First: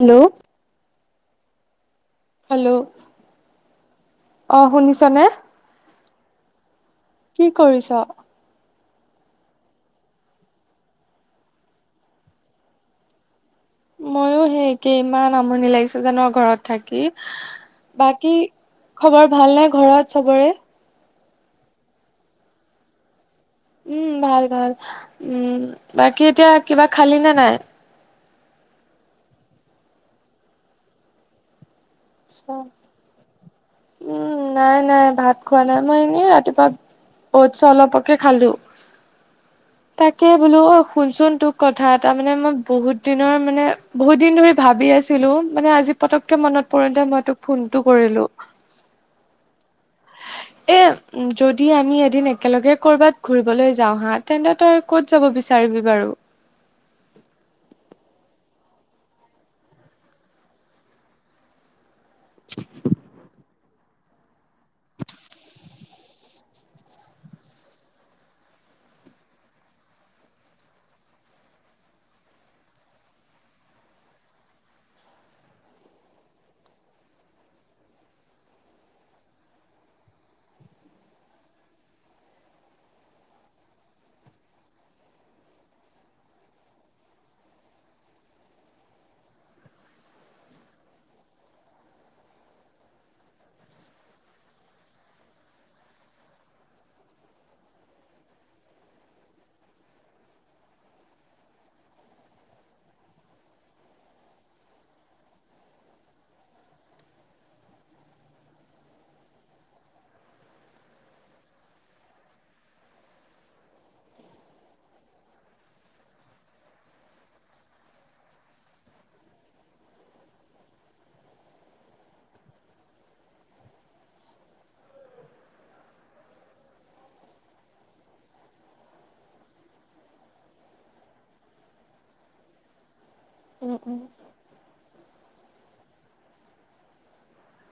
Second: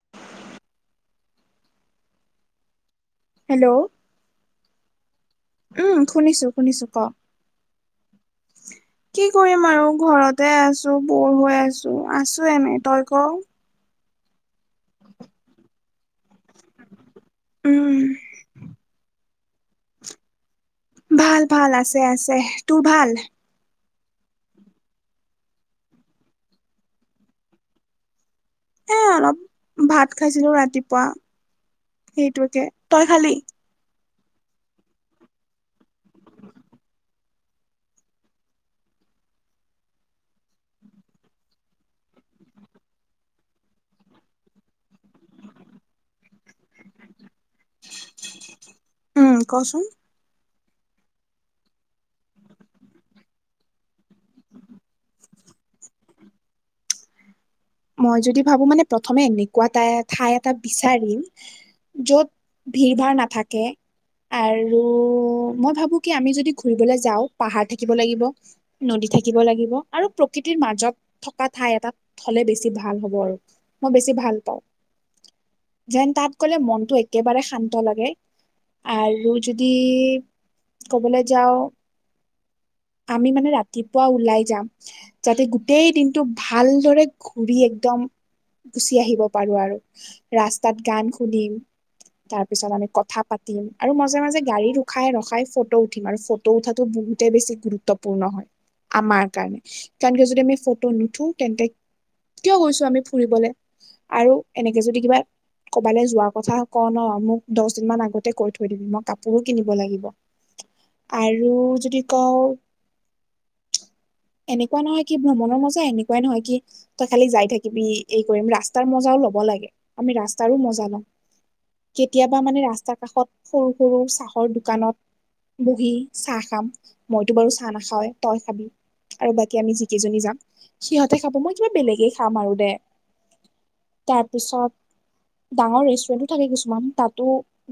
Hello. Hello. Hello অ শুনিছনে? উম শুনিছো শুনিছো ক। কি কৰিছ? কি কৰিম আৰু ঘৰতে আছো বৰ হৈ আছো, আছো এনেই, তই ক। ময়ো সেই একেই ইমান আমনি লাগিছে জান ঘৰত থাকি, উম বাকী খবৰ ভাল নে ঘৰত চবৰে? ভাল ভাল আছে আছে, তোৰ ভাল? উম ভাল ভাল, উম বাকী এতিয়া কিবা খালি নে নাই? এ অলপ ভাত খাইছিলো ৰাতিপুৱা সেইটোকে, তই খালি? উম নাই নাই ভাত খোৱা নাই, মই এনেই ৰাতিপুৱা ঔৎচ অলপকে খালো। তাকে বোলো অ শুনচোন তোক কথা এটা মানে মই বহুত দিনৰ মানে বহুত দিন ধৰি ভাবি আছিলো, মানে আজি পতককে মনত পৰোতে মই তোক ফোনটো কৰিলো। উম কচোন। এ যদি আমি এদিন একেলগে কৰ'বাত ঘূৰিবলৈ যাওঁ হা, তেন্তে তই ক'ত যাব বিচাৰিবি বাৰু? মই যদি ভাবো মানে প্ৰথমে এনেকুৱা টাই ঠাই এটা বিচাৰিম য'ত ভিৰ ভাৰ নাথাকে। [inaudible] উম মই ভাবো কি আমি যদি ঘুৰিবলে যাওঁ পাহাৰ থাকিব লাগিব নদী থাকিব লাগিব, আৰু প্ৰকৃতিৰ মাজত থকা ঠাই এটাত হলে বেছি ভাল হ'ব আৰু মই বেছি ভাল পাওঁ। যেন তাত গ'লে মনটো একেবাৰে শান্ত লাগে। আৰু যদি ক'বলে যাওঁ আমি মানে ৰাতিপুৱা ওলাই যাম যাতে গোটেই দিনটো ভালদৰে ঘূৰি একদম গুচি আহিব পাৰো আৰু, ৰাস্তাত গান শুনিম তাৰপিছত আমি কথা পাতিম, আৰু মাজে মাজে গাড়ী ৰখাই ৰখাই ফটো উঠিম আৰু ফট টো উঠাতো বহুতে বেছি গুৰুত্বপূৰ্ণ হয় আমাৰ কাৰণে, কাৰণ কিয় যদি আমি ফটো নুঠো তেন্তে কিয় গৈছো আমি ফুৰিবলে? আৰু এনেকে যদি কিবা ক'বালে যোৱাৰ কথা ক ন, মোক দছ দিন মান আগতে কৈ থৈ দিবি, মই কাপোৰো কিনিব লাগিব। [inaudible] আৰু যদি কওঁ এনেকুৱা নহয় কি ভ্ৰমণৰ মজা এনেকুৱাই নহয় কি তই খালি যাই থাকিবি এই কৰিম ৰাস্তাৰ মজাও লব লাগে, আমি ৰাস্তাৰো মজা লম। কেতিয়াবা মানে ৰাস্তা কাষত সৰু সৰু চাহৰ দোকানত বহি চাহ খাম। টো বাৰু চাহ নাখাওঁৱে তই খাবি। আৰু বাকী আমি যিকেইজনী যাম সিহঁতে খাব, মই কিবা বেলেগে খাম আৰু দে। উম উম। তাৰপিছত ডাঙৰ ৰেষ্টুৰেণ্ট টো থাকে কিছুমান তাতো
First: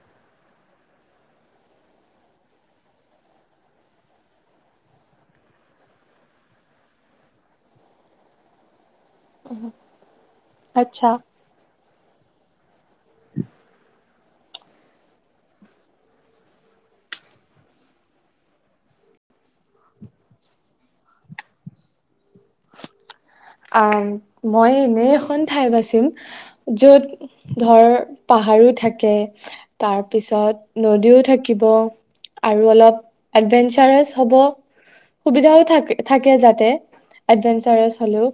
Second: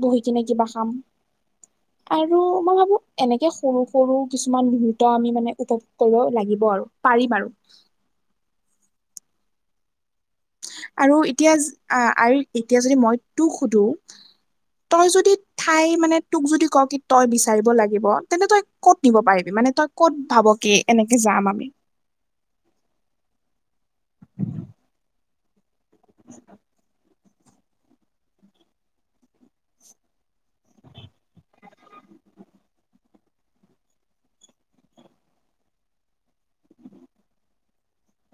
বহি কিনে কিবা খাম। আৰু মই ভাবো এনেকে সৰু সৰু কিছুমান [unintelligible] আমি মানে উপভোগ কৰিব লাগিব আৰু পাৰিম আৰু আচ্ছা আৰু এতিয়া আ আৰি এতিয়া যদি মই তোক সোধো তই যদি ঠাই মানে তোক যদি কও কি তই বিচাৰিব লাগিব তেন্তে তই ক'ত নিব পাৰিবি মানে তই ক'ত ভাব কি এনেকে যাম আমি আ মই এনে এখন ঠাই বাচিম য'ত ধৰ পাহাৰো থাকে, তাৰপিছত নদীও থাকিব। আৰু অলপ এডভেঞ্চাৰেছ হ'ব। সুবিধা হৈ থাক থাকে যাতে এডভেঞ্চাৰেছ হ'লেও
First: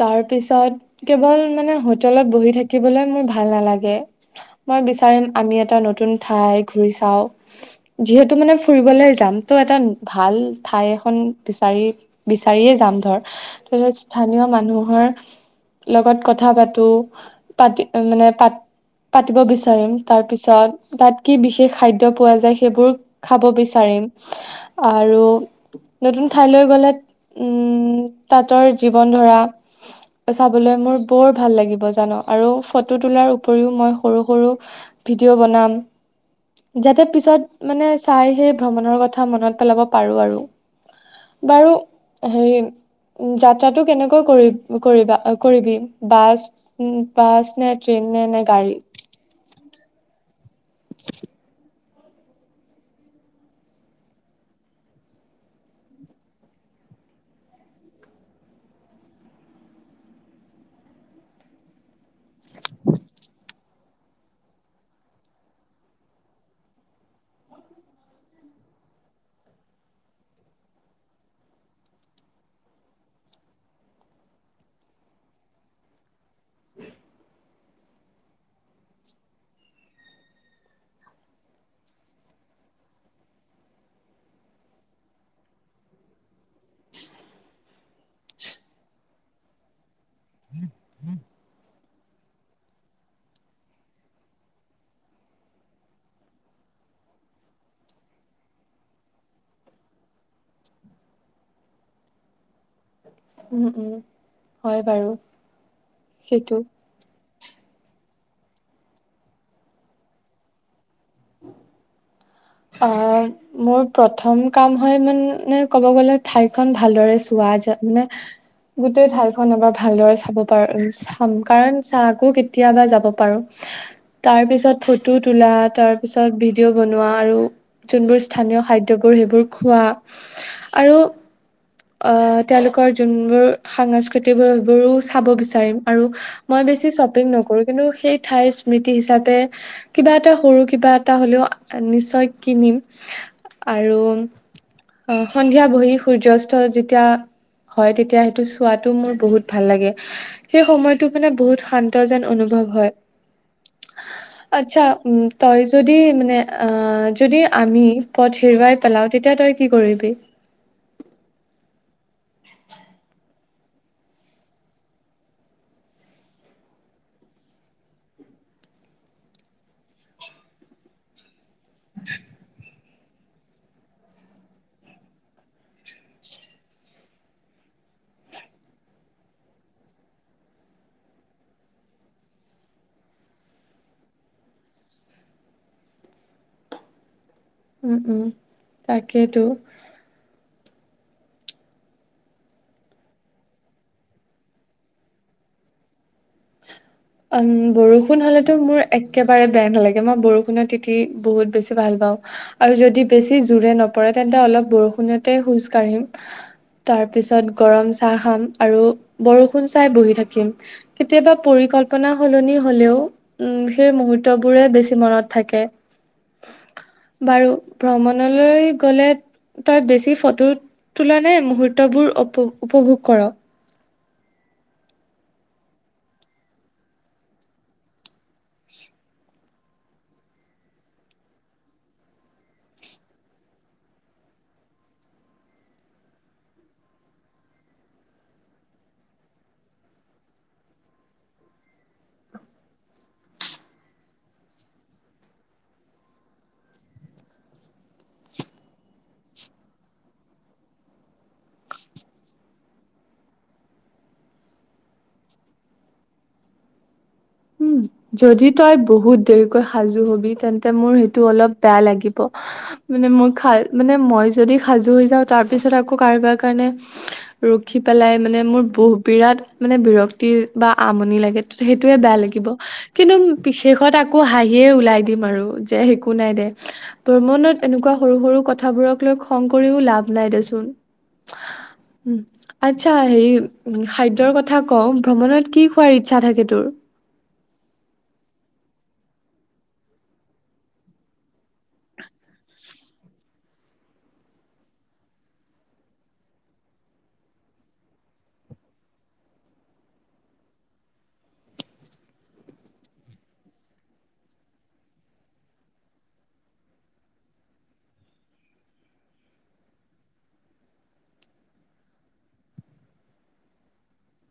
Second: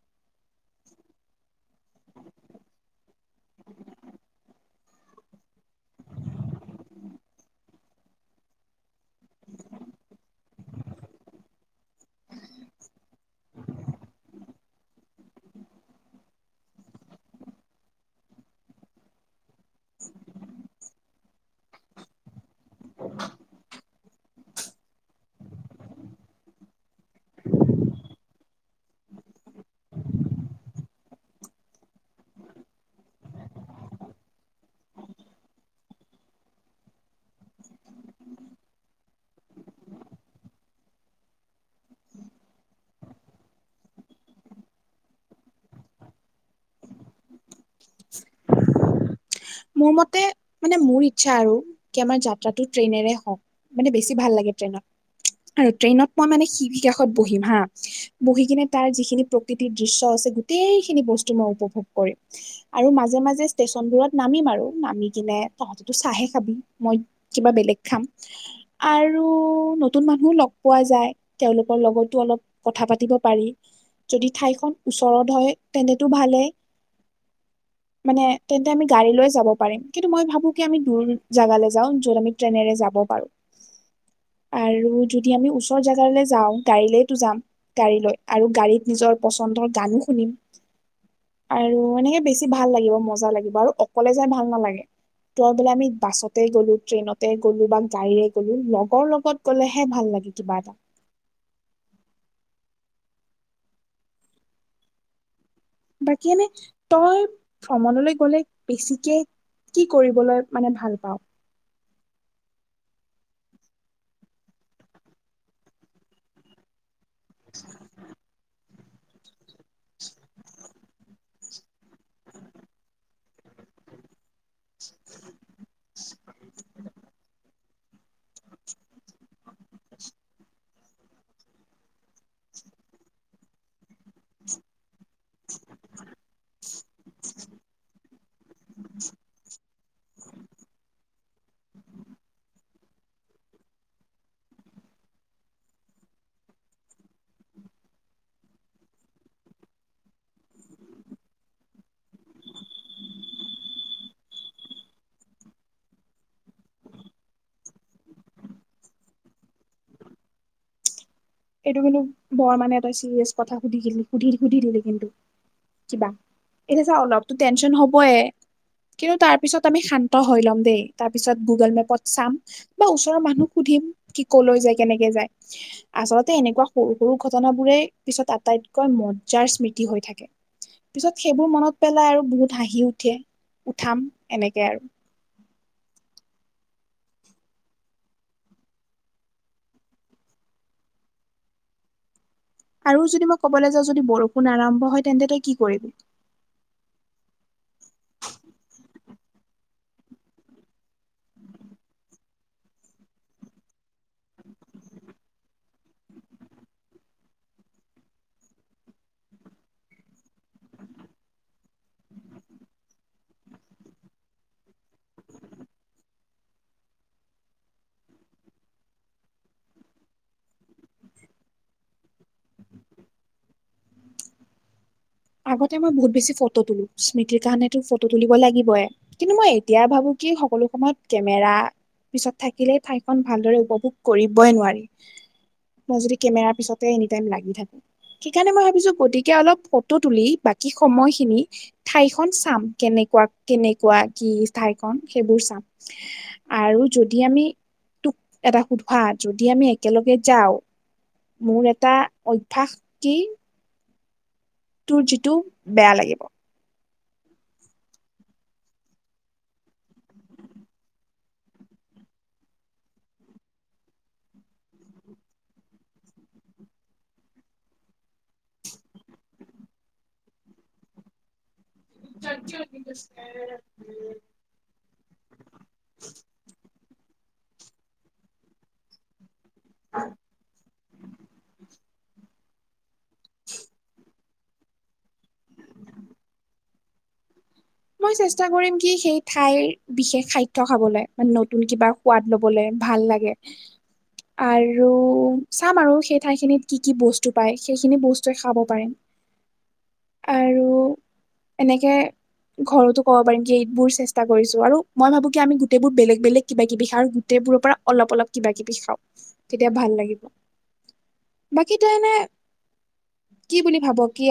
তাৰ পিছত কেৱল মানে হোটেলত বহি থাকিবলে মোৰ ভাল নালাগে। মই বিচাৰিম আমি এটা নতুন ঠাই ঘূৰি চাওঁ যিহেতু মানে ফুৰিবলে যাম তো এটা ভাল ঠাই এখন বিচাৰি বিচাৰিয়ে যাম ধৰ ত স্থানীয় মানুহৰ লগত কথা পাতো পাতি মানে পাত পাতিব বিচ- চাৰিম তাৰ পিছত তাত কি বিশেষ খাদ্য পোৱা যায় সেইবোৰ খাব বিচাৰিম আৰু নতুন ঠাইলৈ গ'লে উম তাতৰ জীৱন ধৰা চাবলে মোৰ বৰ ভাল লাগিব জান আৰু ফটো তোলাৰ উপৰিও মই সৰু সৰু ভিডিঅ' বনাম যাতে পিছত মানে চাই সেই ভ্ৰমণৰ কথা মনত পেলাব পাৰো আৰু। বাৰু হেৰি যাত- যাত্ৰাটো কেনেকৈ কৰি কৰিবা কৰিবি বাছ উম বাছ নে, ট্ৰেইন নে, নে গাড়ী মোৰ মতে মানে মোৰ ইচ্ছা আৰু কি আমাৰ যাত্ৰাতো ট্ৰেইনেৰে হওঁক মানে বেছি ভাল লাগে ট্ৰেইনত। আৰু ট্ৰেইনত মই মানে খিৰিকীৰ কাষত বহিম হা। বহি কিনে তাৰ যিখিনি প্ৰকৃতিৰ দৃশ্য আছে গোটেইখিনি বস্তু মই উপভোগ কৰিম। আৰু মাজে মাজে ষ্টেচনবোৰত নামিম আৰু নামি কিনে তহঁতেটো চাহে খাবি মই কিবা বেলেগ খাম। আৰু নতুন মানুহো লগ পোৱা যায়। তেওঁলোকৰ লগতো অলপ কথা পাতিব পাৰি। যদি ঠাই খন ওচৰত হয় তেন্তেটো ভালেই। মানে তেন্তে আমি গাড়ী লৈ যাব পাৰিম কিন্তু মই ভাবো কি আমি দূৰ জাগালৈ যাওঁ য'ত আমি ট্ৰেইনেৰে যাব পাৰো। আৰু যদি আমি ওচৰ জাগালৈ যাওঁ গাড়ীলৈয়েতো যাম। গাড়ী লৈ আৰু গাড়ীত নিজৰ পচন্দৰ গানো শুনিম। আৰু এনেকে বেছি ভাল লাগিব মজা লাগিব আৰু অকলে যাই ভাল নালাগে। তই বোলে আমি বাছতে গ'লো, ট্ৰেইনতে গ'লো বা গাড়ীৰে গ'লো লগৰ লগত গ'লেহে ভাল লাগে কিবা এটা। উম উম হয় বাৰু। বাকী এনে সেইটো তই ভ্ৰমণলৈ গ'লে বেছিকে কি কৰিবলৈ মানে ভাল পাওঁ? অ' মোৰ প্ৰথম কাম হয় মানে ক'ব গলে ঠাই খন ভালদৰে চোৱা য'ত মানে গোটেই ঠাইখন এবাৰ ভালদৰে চাব পাৰো, চাম কাৰণ চা আকৌ কেতিয়াবা যাব পাৰো। তাৰ পিছত ফটো তোলা, তাৰ পিছত ভিডিঅ' বনোৱা আৰু যোনবোৰ স্থানীয় খাদ্যবোৰ সেইবোৰ খোৱা। আৰু আহ, তেওঁলোকৰ যোনবোৰ সাংস্কৃতি বোৰো চাব বিচাৰি চিম আৰু মই বেছি শ্বপিং নকৰো, কিন্তু সেই ঠাই স্মৃতি হিচাপে কিবা এটা সৰু-কিবা এটা হ'লেও নিশ্চয় কিনিম। আৰু অ' সন্ধিয়া বহি সূৰ্য যেতিয়া হয়, তেতিয়া সেইটো চোৱাটো মোৰ বহুত ভাল লাগে। সেই সময়টো মানে বহুত শান্ত যেন অনুভৱ হয়। আচ্ছা, উম' তই যদি মানে অ যদি আমি পথ হেৰুৱাই পেলাওঁ, তেতিয়া তই কি কৰিবি? এইটো কিন্তু বৰ মানে এটা ছিৰিয়াছ কথা সুধি দিলি, সুধি-সুধি দিলি কিন্তু। কিবা এতিয়া চা অলপতো টেনশচন হবই। কিন্তু তাৰ পিছত আমি শান্ত হৈ ল'ম দেই, তাৰপিছত গুগল মেপত চাম। বা ওচৰৰ মানুক সুধিম কি কলৈ যায়, কেনেকে যায়? আচলতে, এনেকুৱা সৰু-সৰু ঘটনাবোৰেই পিছত আটাইতকৈ মজ্জাৰ স্মৃতি হৈ থাকে। পিছত সেইবোৰ মনত পেলাই আৰু বহুত হাঁহি উঠে, উঠাম এনেকে আৰু। উম', উম', তাকেইতো। আৰু যদি মই ক'বলৈ যাওঁ যদি বৰষুণ আৰম্ভ হয়, তেন্তে তই কি কৰিবি? উম' বৰষুণ হলেতো মোৰ একেবাৰে বেয়া নালাগে, মই বৰষুণত তিতি বহুত বেছি ভাল পাওঁ। আৰু যদি বেছি জোৰে নপৰে, তেন্তে অলপ বৰষুণতে খোজ কাঢ়িম। তাৰপিছত গৰম চাহ খাম, আৰু বৰষুণ চাই বহি থাকিম। কেতিয়াবা পৰিকল্প পনা সলনি হলেও, উম' সেই মুহূৰ্তবোৰে বেছি মনত থাকে। বাৰু ভ্ৰমণলৈ গ'লে তই বেছি ফটো তুল নে, মুহূৰ্তবোৰ উপ-উপভোগ কৰ? আগতে মই বহুত বেছি ফটো তুলো, স্মৃতিৰ কাৰণেটো ফটো তুলিব লাগিবয়ে। কিন্তু মই এতিয়া ভাবো কি সকলো সময়ত কেমেৰা পিছত থাকিলেই ঠাইখন ভালদৰে উপভোগ কৰিবই নোৱাৰি। মই যদি কেমেৰাৰ পিছতে এনি টাইম লাগি থাকো, সেইকাৰণে মই ভাবিছো গতিকে অলপ ফটো তুলি, বাকী সময়খিনি ঠাইখন চাম, কেনেকুৱা-কেনেকুৱা কি ঠাইখন সেইবোৰ চাম। আৰু যদি আমি তোক এটা সোধোঁ হা, যদি আমি একেলগে যাওঁ। মোৰ এটা অভ্যাস কি তোৰ যিটো বেয়া লাগিব। উম'। যদি তই বহুত দেৰিকৈ সাজু হবি, তেন্তে মোৰ সেইটো অলপ বেয়া লাগিব। মানে মই খাই মানে মই যদি সাজু হৈ যাওঁ, তাৰ পিছত আকৌ কাৰোবাৰ কাৰণে ৰখি পেলাই মানে মোৰ বহু-বিৰাট মানে বিৰক্তি বা আমনি লাগে, সেইটোয়ে বেয়া লাগিব। কিন্তু বিশেষত আকৌ হাঁহি হিয়ে ওলাই দিম আৰু যে একো নাই দে, ভ্ৰমণত এনেকুৱা সৰু সৰু কথাবোৰক লৈ খং কৰিও লাভ নাই দেচোন। উম'। আচ্ছা, হেৰি উ খাদ্যৰ কথা কওঁ ভ্ৰমণত কি খোৱাৰ ইচ্ছা থাকে তোৰ? মই চেষ্টা কৰিম কি সেই ঠাইৰ বিশেষ খাদ্য খাবলৈ মানে নতুন কিবা সোৱাদ লবলৈ ভাল লাগে। [unintelligible] আৰু চাম আৰু সেই ঠাইখিনিত কি কি বস্তু পায় সেইখিনি বস্তুৱে খাব পাৰিম। [unintelligible] আৰু, এনেকে - ঘৰতো ক'ব পাৰিম কি এইবোৰ চেষ্টা কৰিছো আৰু মই ভাবো কি আমি গোটেইবোৰ বেলেগ বেলেগ কিবা কিবি আৰু গোটেইবোৰৰ পৰা- অলপ অলপ কিবা কিবি খাওঁ, তেতিয়া ভাল লাগিব। বাকী তই এনে- কি বুলি ভাব কি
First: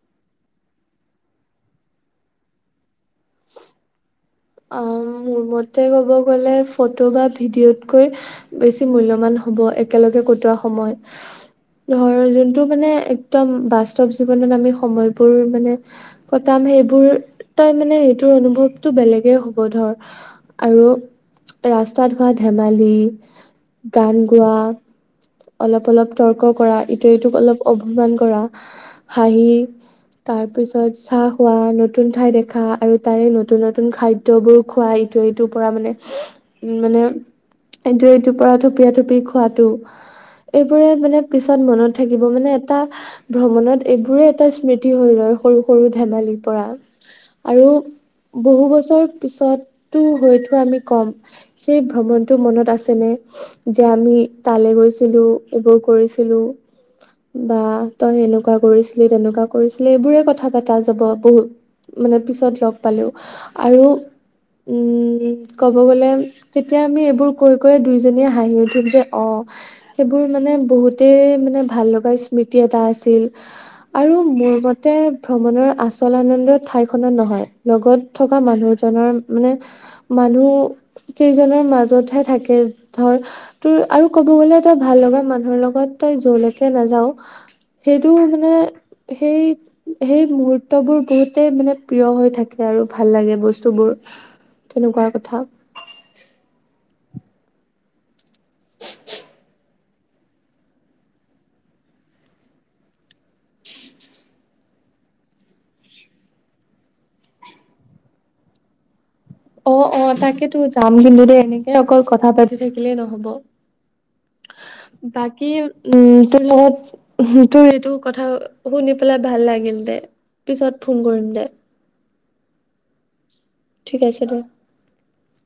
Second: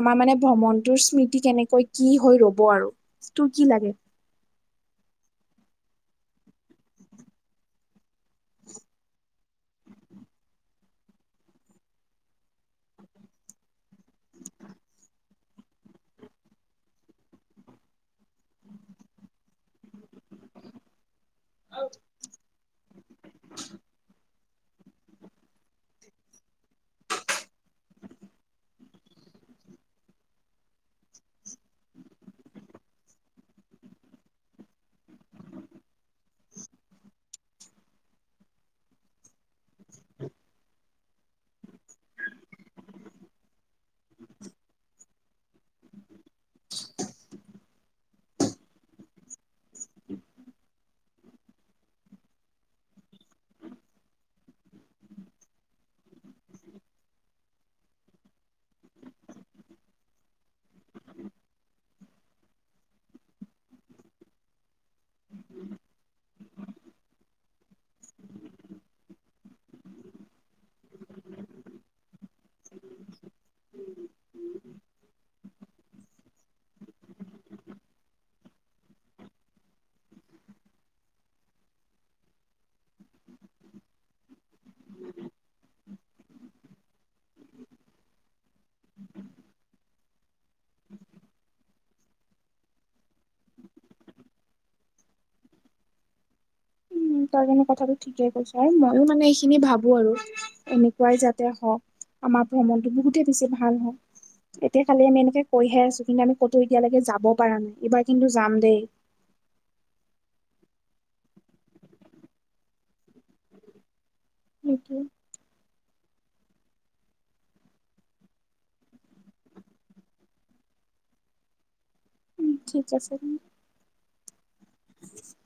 আমাৰ মানে ভ্ৰমণটোৰ স্মৃতি কেনেকৈ কি হৈ ৰব- হব আৰু, তোৰ কি লাগে? অ মোৰ মতে ক'ব গ'লে ফটো বা ভিডিঅ'তকৈ- বেছি মূল্যবান হব একেলগে কটোৱা সময়, ধৰ যোনটো মানে- একদম বাস্তৱ জীৱনত আমি সময়- বোৰ মানে, কটাম সেইবোৰ তই মানে এইটোৰ অনুভৱতটো বেলেগ- হ'ব ধৰ, আৰু- ৰাস্তাত হোৱা ধেমালি, গান গোৱা- অলপ অলপ তৰ্ক কৰা ইটো ইট অলপ অভমান কৰা, হাঁহি- তাৰপিছত চাহ খোৱা নতুন ঠাই দেখা আৰু তাৰে নতুন নতুন খাদ্য- বোৰ খোৱা ইটো ইটোৰ পৰা মানে, উম মানে- এইটো এইটোৰ পৰা থপিয় থপিয় খোৱাতটো- এইবোৰে মানে পিছত মনত থাকিব মানে এটা- ভ্ৰমণত এইবোৰে এটা স্মৃতি হৈ ৰয় সৰু সৰু ধেমালিৰ পৰা। আৰু, বহু বছৰ পিছতো হয়তো আমি কম- সেই ভ্ৰমণতটো মনত আছেনে? যে আমি তালৈ গৈছিলো এইবোৰ কৰিছিলো? বা তই এনেকুৱা কৰিছিলি তেনেকুৱা কৰিছিলি এইবোৰে কথা পতা যাব বহুত। মানে পিছত লগ পালেও আৰু- উম। কব গ'লে তেতিয়া আমি এইবোৰ কৈ কৈয় দুইজনীয়ে হাঁহি উঠিম যে অ- সেইবোৰ মানে বহুতেই মানে ভাল লগা স্মৃতি এটা আছিল। আৰু মোৰ মতে ভ্ৰমণৰ আচল আনন্দ ঠাই খত নহয় লগত থকা মানুহৰ- জনৰ মানে, মানুহ কেইজনৰ মাজতহে থাকে ধৰ - তোৰ আৰু ক'ব গ'লে তই ভাল লগা মানুহৰ লগত তই যলৈকে নাযাওঁ - সেইটো মানে- সেই, সেই মুহূৰ্তবোৰ বহুতেই মানে প্ৰিয় হৈ থাকে আৰু ভাল লাগে বস্তু- বস্তুবোৰ, তেনেকুৱা কথা। তাৰ মানে কথাটো ঠিকে কৈছ আৰু ময়ো মানে এইখিনি ভাবো আৰু- এনেকুৱাই যাতে হওঁক, আমাৰ ভ্ৰমণটো বহুতে বেছি ভাল হওঁক। এতিয়া খালি আমি এনেকে কৈহে আছো কিন্তু আমি কতো এতিয়ালৈকে যাব পৰা নাই এইবাৰ কিন্তু যাম দেই। অ অ তাকেতো যাম কিন্তু দেই এনেকে অকল কথা পাতি থাকিলেই নহব। সেইটোৱে বাকী- কি উম তোৰ লগত তোৰ এইটো কথা শুনি পেলাই ভাল লাগিল দে। পিছত ফোন কৰিম দে। উম, ঠিক আছে। ঠিক আছে দে। [inaudible]